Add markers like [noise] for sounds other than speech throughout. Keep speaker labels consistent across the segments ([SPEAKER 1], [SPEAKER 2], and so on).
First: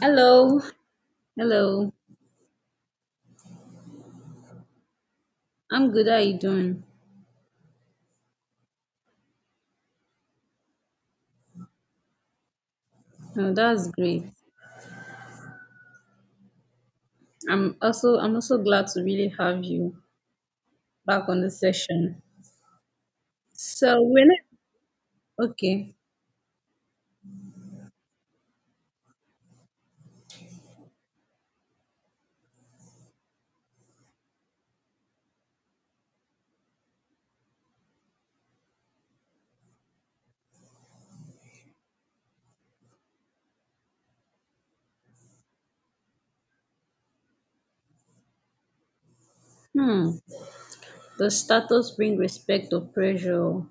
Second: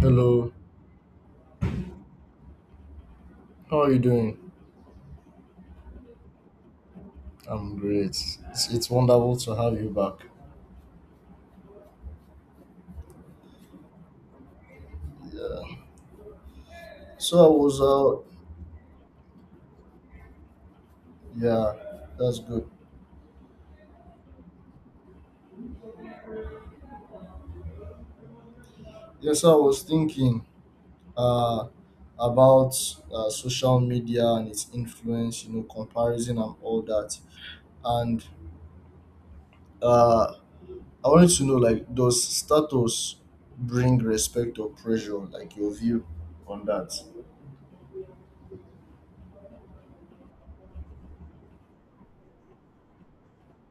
[SPEAKER 1] Hello,
[SPEAKER 2] Hello, hello.
[SPEAKER 1] how are you doing?
[SPEAKER 2] I'm good. How you doing?
[SPEAKER 1] I'm great. It's wonderful to have you back.
[SPEAKER 2] Oh, that's great.
[SPEAKER 1] Yeah. So I
[SPEAKER 2] I'm
[SPEAKER 1] was
[SPEAKER 2] also I'm also glad to really have you back on the
[SPEAKER 1] Yeah,
[SPEAKER 2] session.
[SPEAKER 1] that's good.
[SPEAKER 2] So when I, okay,
[SPEAKER 1] Yes, I was thinking uh about social media and its influence, you know, comparison and all that. And uh I wanted to know, like, does status bring respect or pressure, like your view on that?
[SPEAKER 2] hmm, does status bring respect or pressure?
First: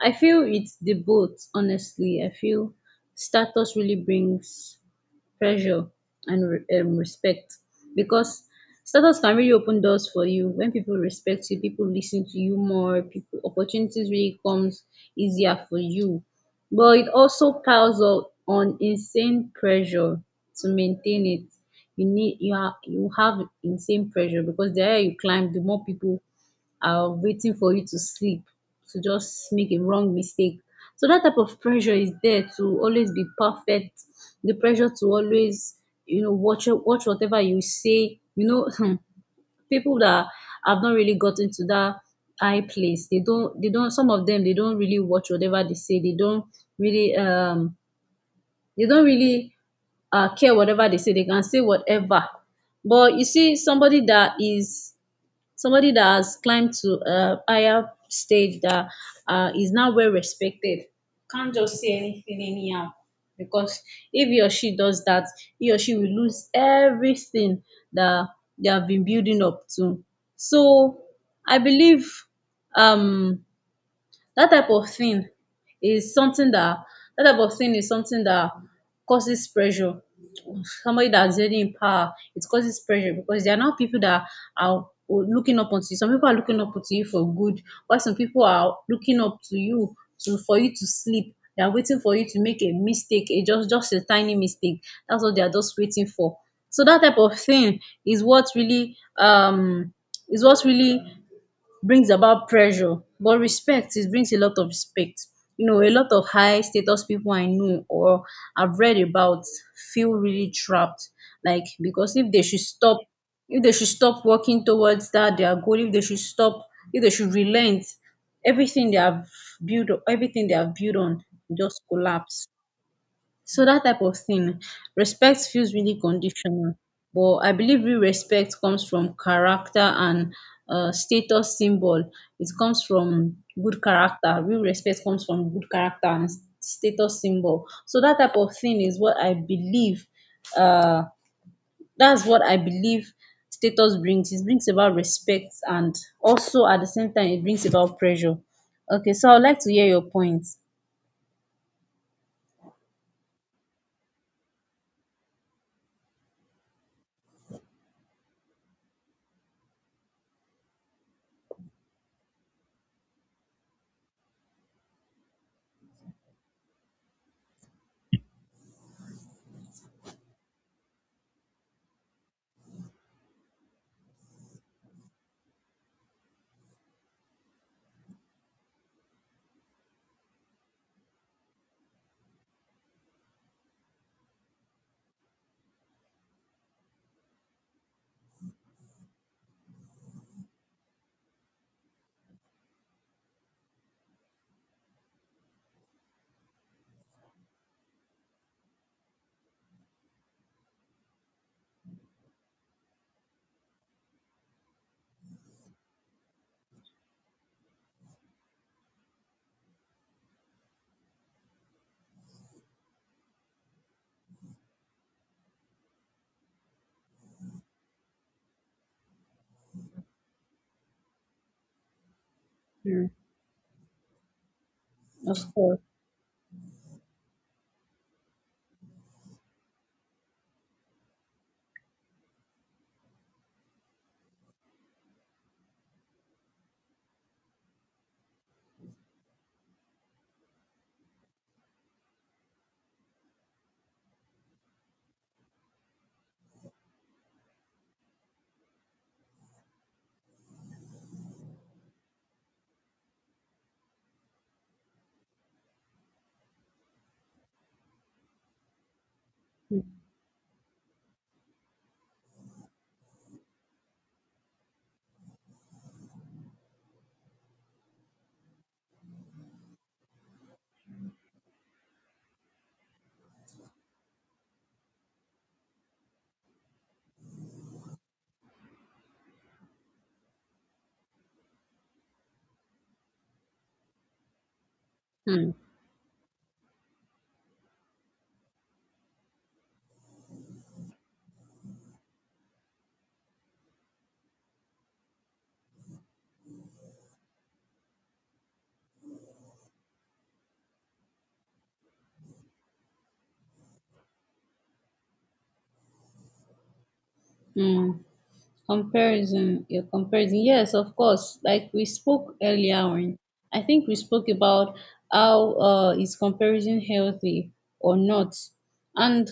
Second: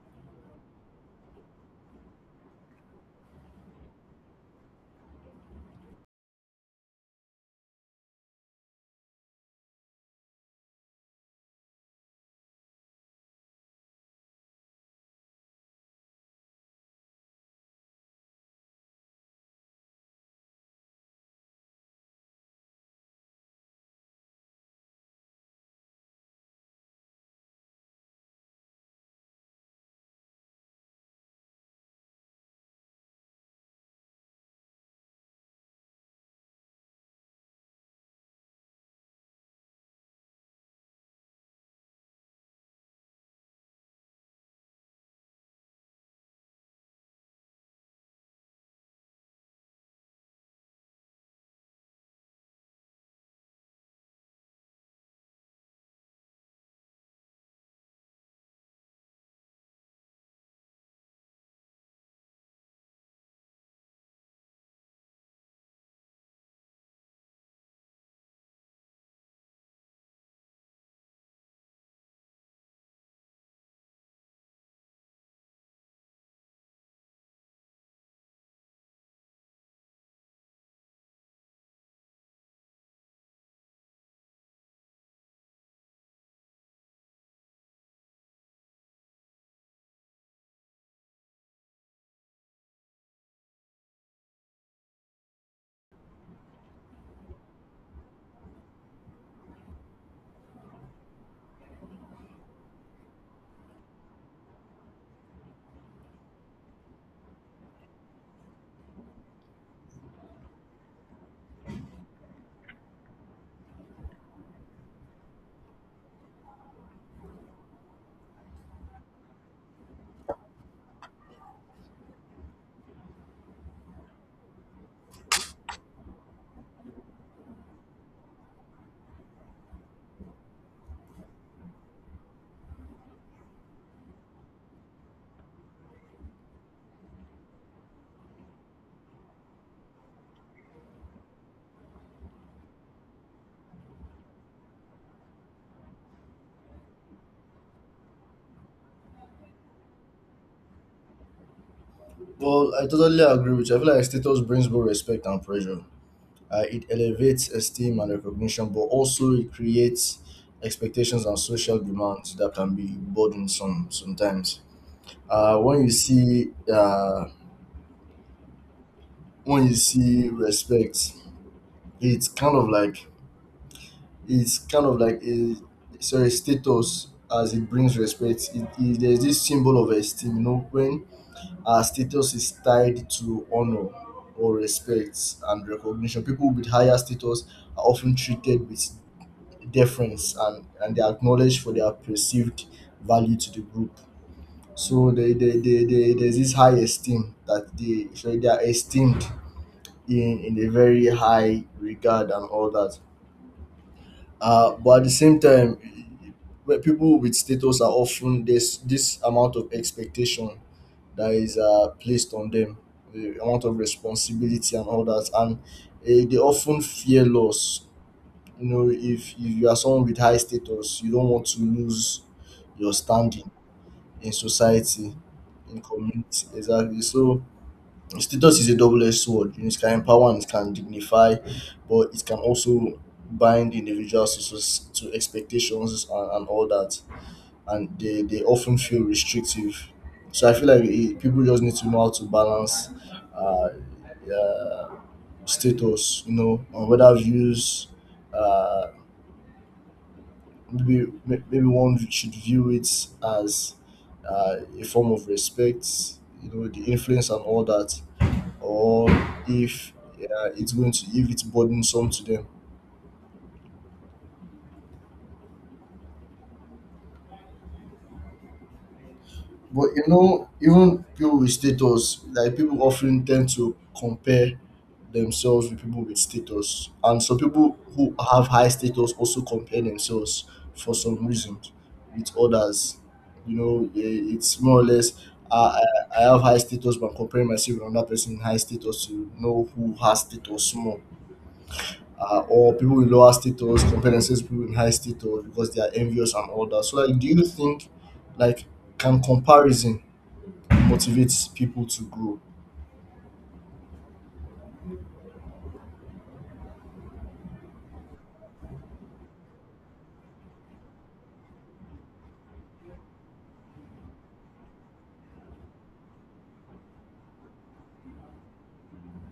[SPEAKER 2] I feel it's the both. Honestly, I feel status really brings pressure and respect, because status can really open doors for you. When people respect you, people listen to you more. People opportunities really comes easier for you, but it also piles up on insane pressure to maintain it. You have insane pressure because the higher you climb, the more people waiting for you to sleep, to just make a wrong mistake. So that type of pressure is there to always be perfect. The pressure to always, watch whatever you say. [laughs] People that have not really gotten to that high place, they don't some of them, they don't really watch whatever they say. Really um they don't really care whatever they say. They can say whatever. But you see, somebody that has climbed to a higher stage that is now well respected can't just say anything anyhow, because if he or she does that, he or she will lose everything that they have been building up to. So I believe um that type of thing is something that that type of thing is something that causes pressure. Somebody that's already in power, it causes pressure because there are now people that are looking up onto you. Some people are looking up to you for good, while some people are looking up to you to for you to sleep. They are waiting for you to make a mistake, a just a tiny mistake. That's what they are just waiting for. So that type of thing is what really um is what really brings about pressure. But respect, it brings a lot of respect. A lot of high status people I know or I've read about feel really trapped, like, because if they should stop working towards that their goal. If they should relent, everything they have everything they have built on just collapse. So that type of thing respect feels really conditional, but I believe real respect comes from character and status symbol. It comes from good character. Real respect comes from good character and status symbol. So Uh, that's what I believe status brings. It brings about respect and also at the same time it brings about pressure. Okay, so I would like to hear your points.
[SPEAKER 1] Well, I totally agree with you. I feel like status brings both respect and pressure. It elevates esteem and recognition, but also it creates expectations and social demands that can be burdensome sometimes. Uh, when you see uh, when you see respect, it's kind of like it's kind of like a sorry, status as it brings respect. There's this symbol of esteem, you know, when our status is tied to honor or respect and recognition. People with higher status are often treated with difference, and they're acknowledged for their perceived value to the group. So they there's this high esteem that they, so they are esteemed in a very high regard and all that. But at the same time, when people with status are, often there's this amount of expectation that is placed on them, the amount of responsibility and all that, and they often fear loss. You know, if you are someone with high status, you don't want to lose your
[SPEAKER 2] um
[SPEAKER 1] standing in society,
[SPEAKER 2] of course.
[SPEAKER 1] in community, exactly. So status is a double-edged sword, you know, it can empower and it can dignify, but it can also bind individuals to, to expectations, and all that, and they often feel restrictive. So I feel like people just need to know how to balance uh, uh, status, you know, and whether views uh, maybe one should view it as a form of respect, you know, the influence and all that, or if it's going to, if it's burdensome to them. But you know, even people with status, like people often tend to compare themselves with people with status. And some people who have high status also compare themselves, for some reasons, with others. You know, it's more or less,
[SPEAKER 2] Hmm.
[SPEAKER 1] I have high status, but I'm comparing myself with another person in high status to know who has status more. Or people with lower status compare themselves with people in high status because they are envious and all that. So, like, do you think, like, can comparison motivates people to grow?
[SPEAKER 2] Hmm. Comparison, your comparison. Yes, of course. Like we spoke earlier on, I think we spoke about how, is comparison healthy or not. And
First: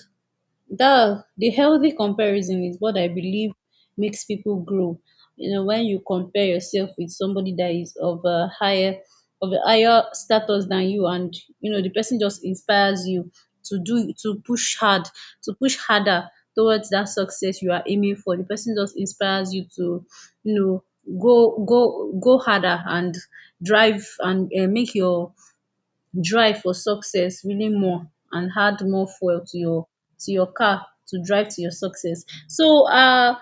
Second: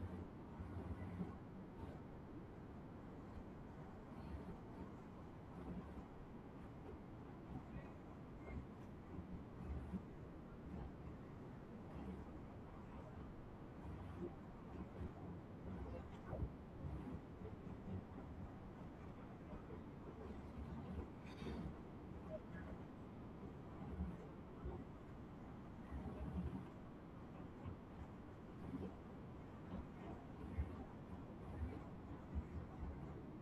[SPEAKER 2] that the healthy comparison is what I believe makes people grow. When you compare yourself with somebody that is of a higher status than you, and you know the person just inspires you to push hard, to push harder towards that success you are aiming for. The person just inspires you to, you know, go go go harder and drive, and make your drive for success really more, and add more fuel to your car to drive to your success. So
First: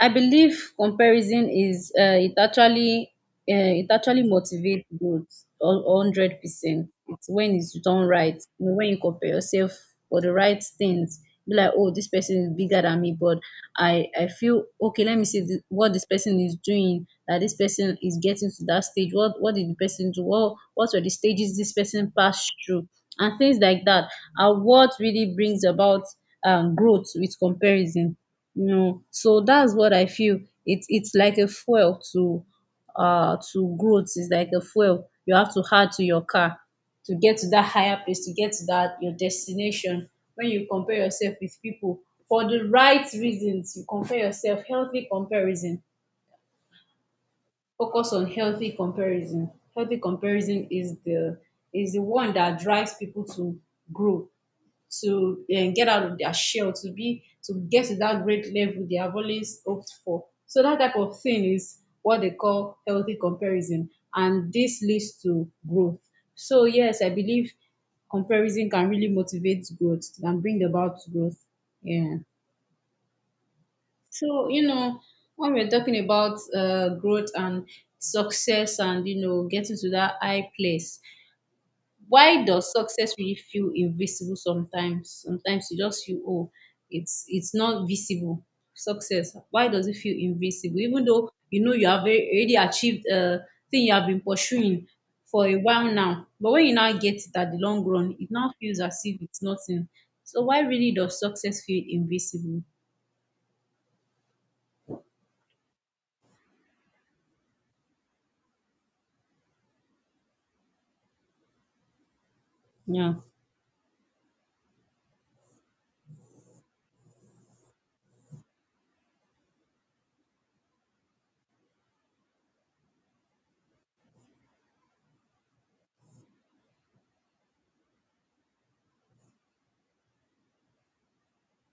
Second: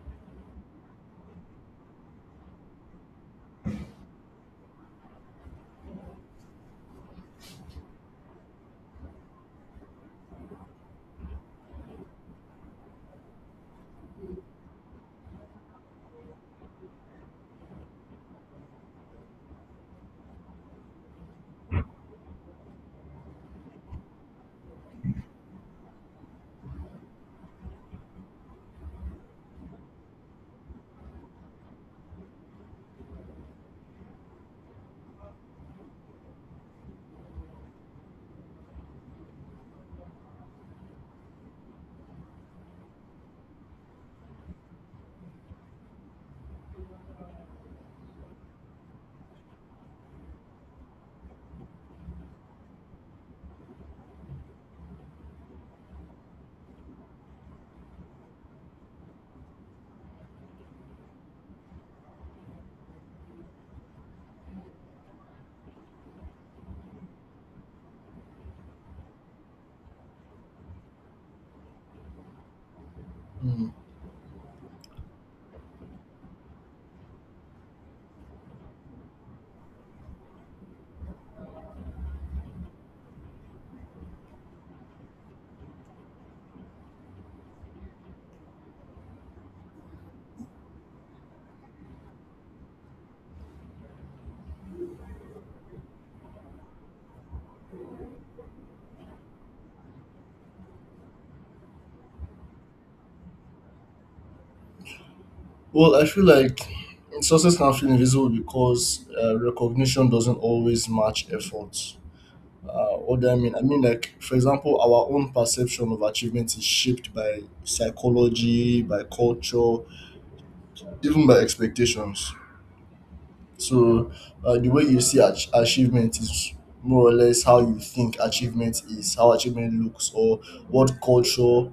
[SPEAKER 2] I believe comparison is it actually motivates growth 100%. It's when it's done right. When you compare yourself for the right things, be like, oh, this person is bigger than me, but I feel okay. Let me see what this person is doing. That this person is getting to that stage. What did the person do? What were the stages this person passed through? And things like that are what really brings about growth with comparison. No. So that's what I feel. It's like a fuel to growth. It's like a fuel you have to add to your car to get to that higher place, to get to that your destination. When you compare yourself with people for the right reasons, you compare yourself, healthy comparison. Focus on healthy comparison. Healthy comparison is the one that drives people to grow, to get out of their shell, to get to that great level they have always hoped for. So that type of thing is what they call healthy comparison, and this leads to growth. So yes, I believe comparison can really motivate growth and bring about growth. Yeah.
[SPEAKER 1] Mm.
[SPEAKER 2] So when we're talking about growth and success, and getting to that high place, why does success really feel invisible sometimes? Sometimes you just feel, oh, it's not visible. Success. Why does it feel invisible? Even though you know you have already achieved a thing you have been pursuing for a while now, but when you now get it at the long run, it now feels as if it's nothing. So why really does success feel invisible?
[SPEAKER 1] Well, I feel like success can feel invisible because recognition doesn't always match effort.
[SPEAKER 2] Yeah.
[SPEAKER 1] What do I mean? I mean, like, for example, our own perception of achievement is shaped by psychology, by culture, even by expectations. So the way you see achievement is more or less how you think achievement is, how achievement looks, or what culture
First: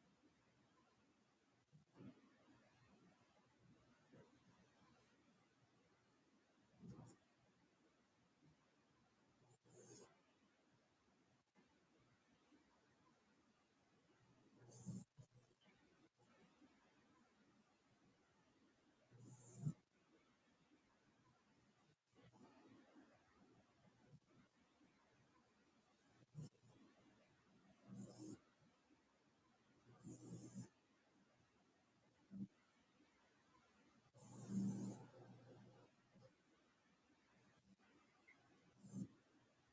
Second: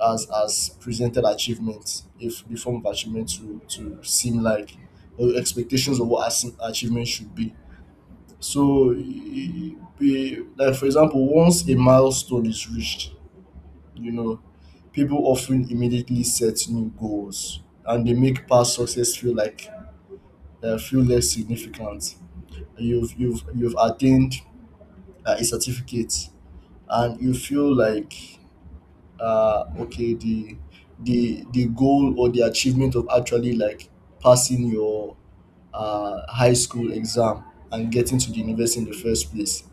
[SPEAKER 1] has presented achievement, if the form of achievement to seem like, or expectations of what achievement should be. So, like for example, once a milestone is reached, you know, people often immediately set new goals, and they make past success feel like feel less significant. You've attained a certificate, and you feel like okay, the the goal or the achievement of actually like passing your high school exam and getting to the university in the first place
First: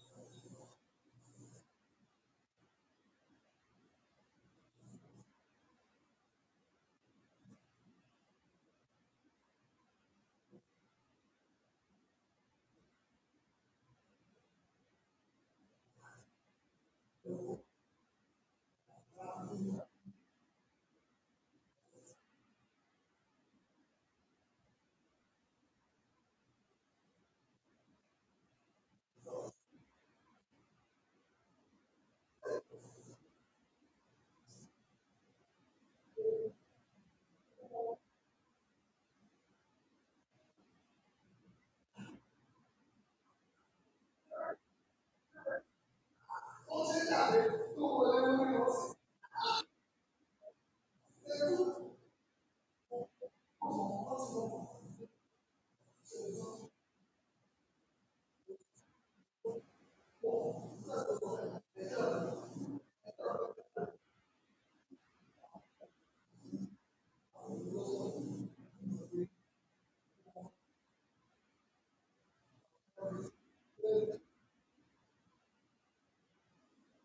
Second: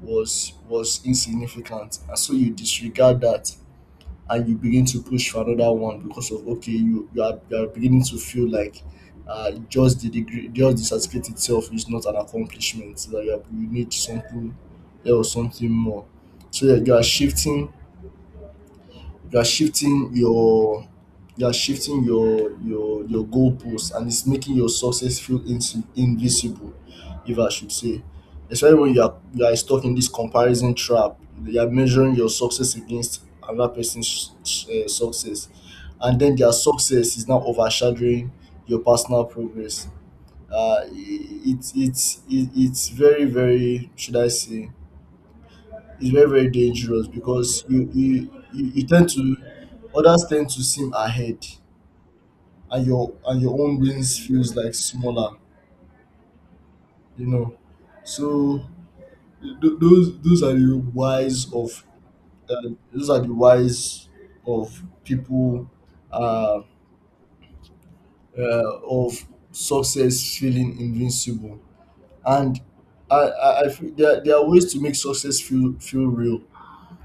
[SPEAKER 1] was insignificant, and so you disregard that and you begin to push for another one because of, okay, you are beginning to feel like just the degree, just the certificate itself, is not an accomplishment, that you are, you need something else, something more. So that you are shifting, you are shifting your you are shifting your goalposts, and it's making your success feel invisible, if I should say, especially when you are stuck in this comparison trap, you are measuring your success against another person's success, and then their success is now overshadowing your personal progress. Uh it, it, it it's very very, should I say, is very very dangerous because you tend to, others tend to seem ahead, and your own wins feels like smaller, you know. So those those are the wise of uh, those are the wise of people, uh, of success feeling invincible. And I feel there, there are ways to make success feel real.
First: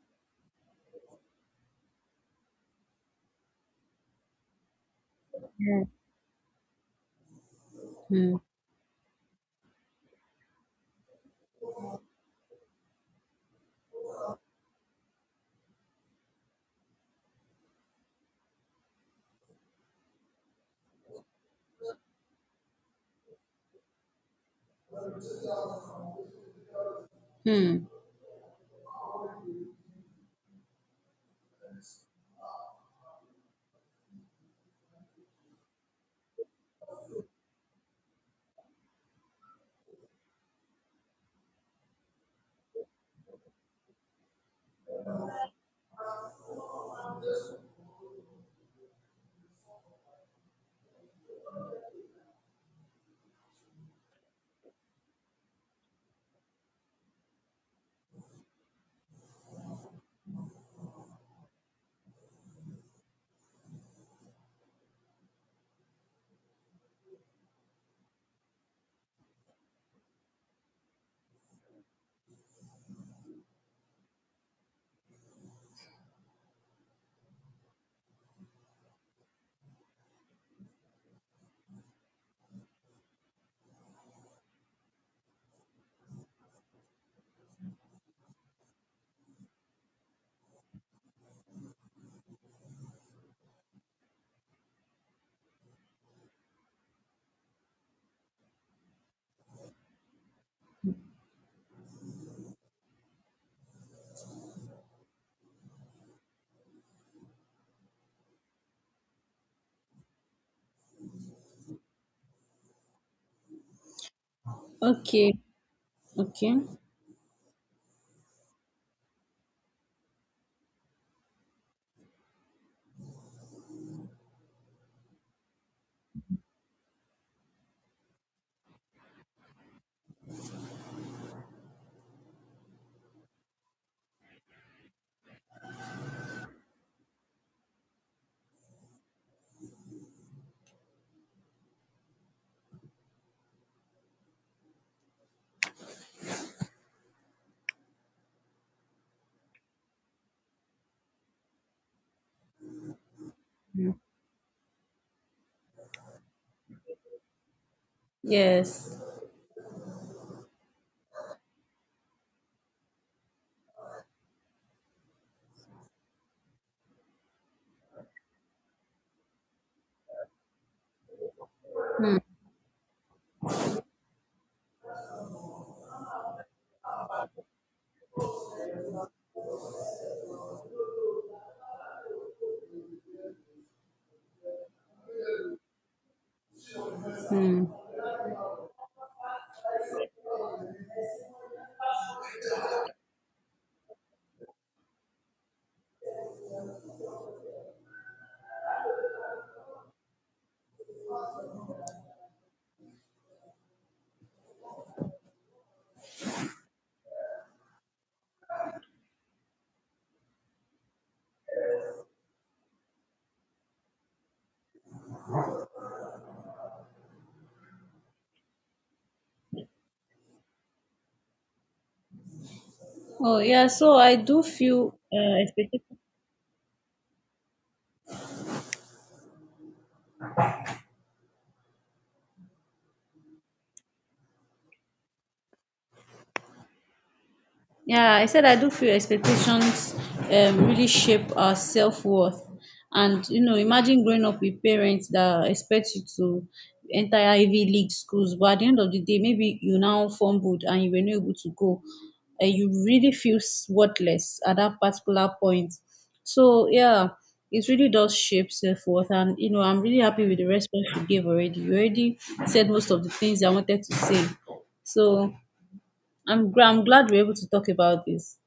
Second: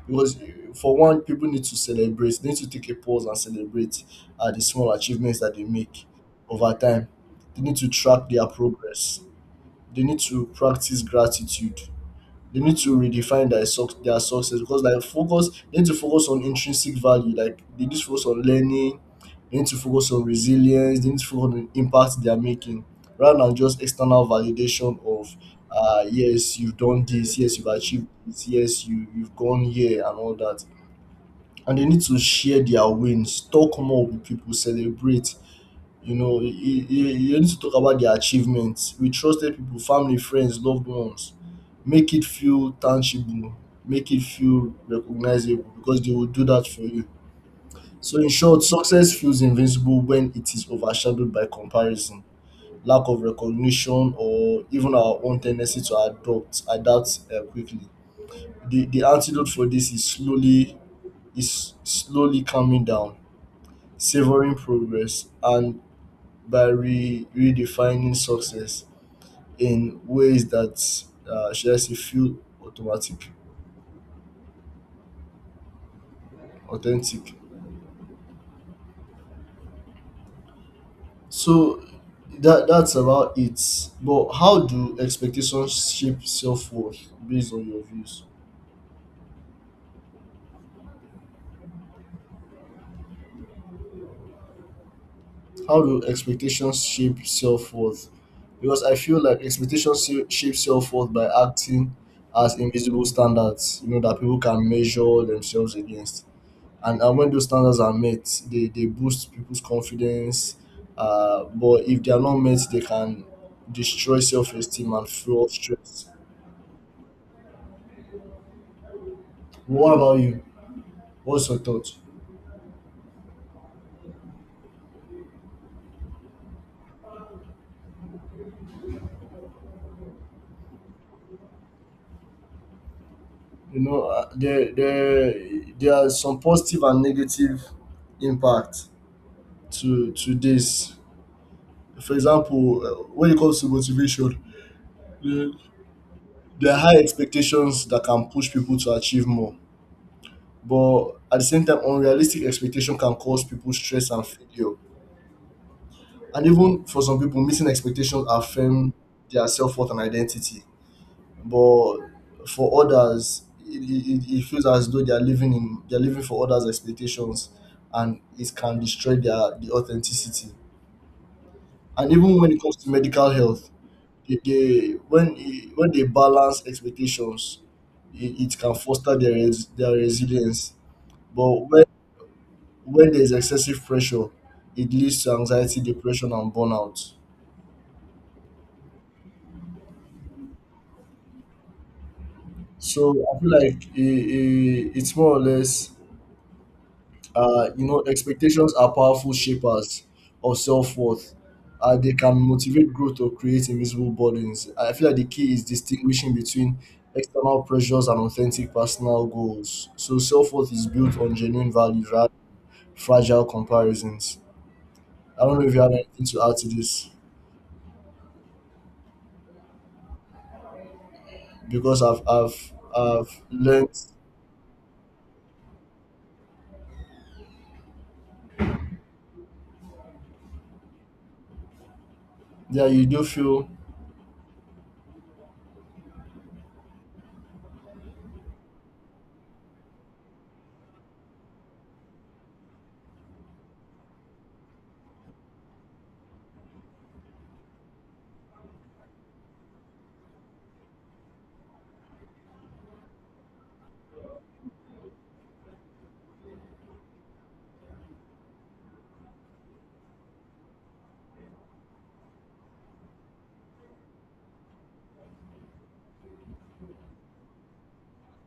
[SPEAKER 1] Because for one, people need to celebrate. They need to take a pause and celebrate the small achievements that they
[SPEAKER 2] Yeah.
[SPEAKER 1] make over time. They need to track
[SPEAKER 2] Hmm.
[SPEAKER 1] their progress. They need to practice gratitude. They need to redefine their suc their success, because like focus, they need to focus on intrinsic value. Like they need to focus on learning. They need to focus on resilience. They need to focus on the impact they are making rather than just external validation of yes, you've done this, yes, you've
[SPEAKER 2] Hmm.
[SPEAKER 1] achieved this, yes, you you've gone here and all that. And they need to share their wins, talk more with people, celebrate. You know, you need to talk about their achievements with trusted people, family, friends, loved ones. Make it feel tangible, make it feel recognizable, because they will do that for you. So, in short, success feels invincible when it is overshadowed by comparison, lack of recognition, or even our own tendency to adopt, adapt quickly. The antidote for this is slowly, calming down, savoring progress, and by redefining success in ways that should I say feel automatic, authentic. So that that's about it. But how do expectations shape self worth based on your views? How do expectations shape self worth? Because I feel like expectations shape self worth by acting as invisible standards, you know, that people can measure themselves against. And when those standards are met, they boost people's confidence, but if they are not met, they can destroy self-esteem and
[SPEAKER 2] Okay.
[SPEAKER 1] fuel stress.
[SPEAKER 2] Okay.
[SPEAKER 1] What about you, what's your thought? You know, there there are some positive and negative impact to this. For example, when it comes to motivation, there there are high expectations that can push people to achieve more, but at the same time unrealistic expectation can cause people
[SPEAKER 2] Hmm.
[SPEAKER 1] stress and failure. And even for some people, missing expectations affirm
[SPEAKER 2] Yes.
[SPEAKER 1] their self worth and identity. But for others, it feels as though they are living in, they are living for others' expectations, and it can destroy their the authenticity. And
[SPEAKER 2] Hmm.
[SPEAKER 1] even when it comes to medical health, they when they balance expectations, it can foster their their resilience. But when there is excessive pressure, it leads to anxiety, depression, and burnout.
[SPEAKER 2] Hmm.
[SPEAKER 1] So I feel like it's more or less, you know, expectations are powerful shapers of self worth. They can motivate growth or create invisible burdens. I feel like the key is distinguishing between external pressures and authentic personal goals. So self worth is built on genuine values, rather than fragile comparisons. I don't know if you have anything to add to this, because I've I've
[SPEAKER 2] Oh
[SPEAKER 1] I've
[SPEAKER 2] yeah,
[SPEAKER 1] learned.
[SPEAKER 2] so I do feel, expected.
[SPEAKER 1] Yeah, you do feel.
[SPEAKER 2] Yeah, I said I do feel expectations really shape our self worth. And, imagine growing up with parents that expect you to enter Ivy League schools, but at the end of the day, maybe you now fumbled and you were not able to go. You really feel worthless at that particular point. So, yeah, it really does shape self worth. And, I'm really happy with the response you gave already. You already said most of the things I wanted to say. So, I'm glad we're able to talk about this.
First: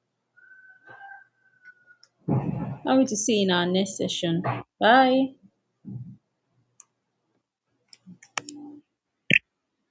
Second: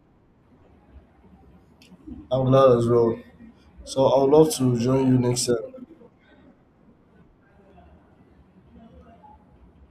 [SPEAKER 1] I'm glad as
[SPEAKER 2] Can't wait to
[SPEAKER 1] well.
[SPEAKER 2] see you in our next
[SPEAKER 1] So I would
[SPEAKER 2] session.
[SPEAKER 1] love to join you
[SPEAKER 2] Bye.
[SPEAKER 1] next time.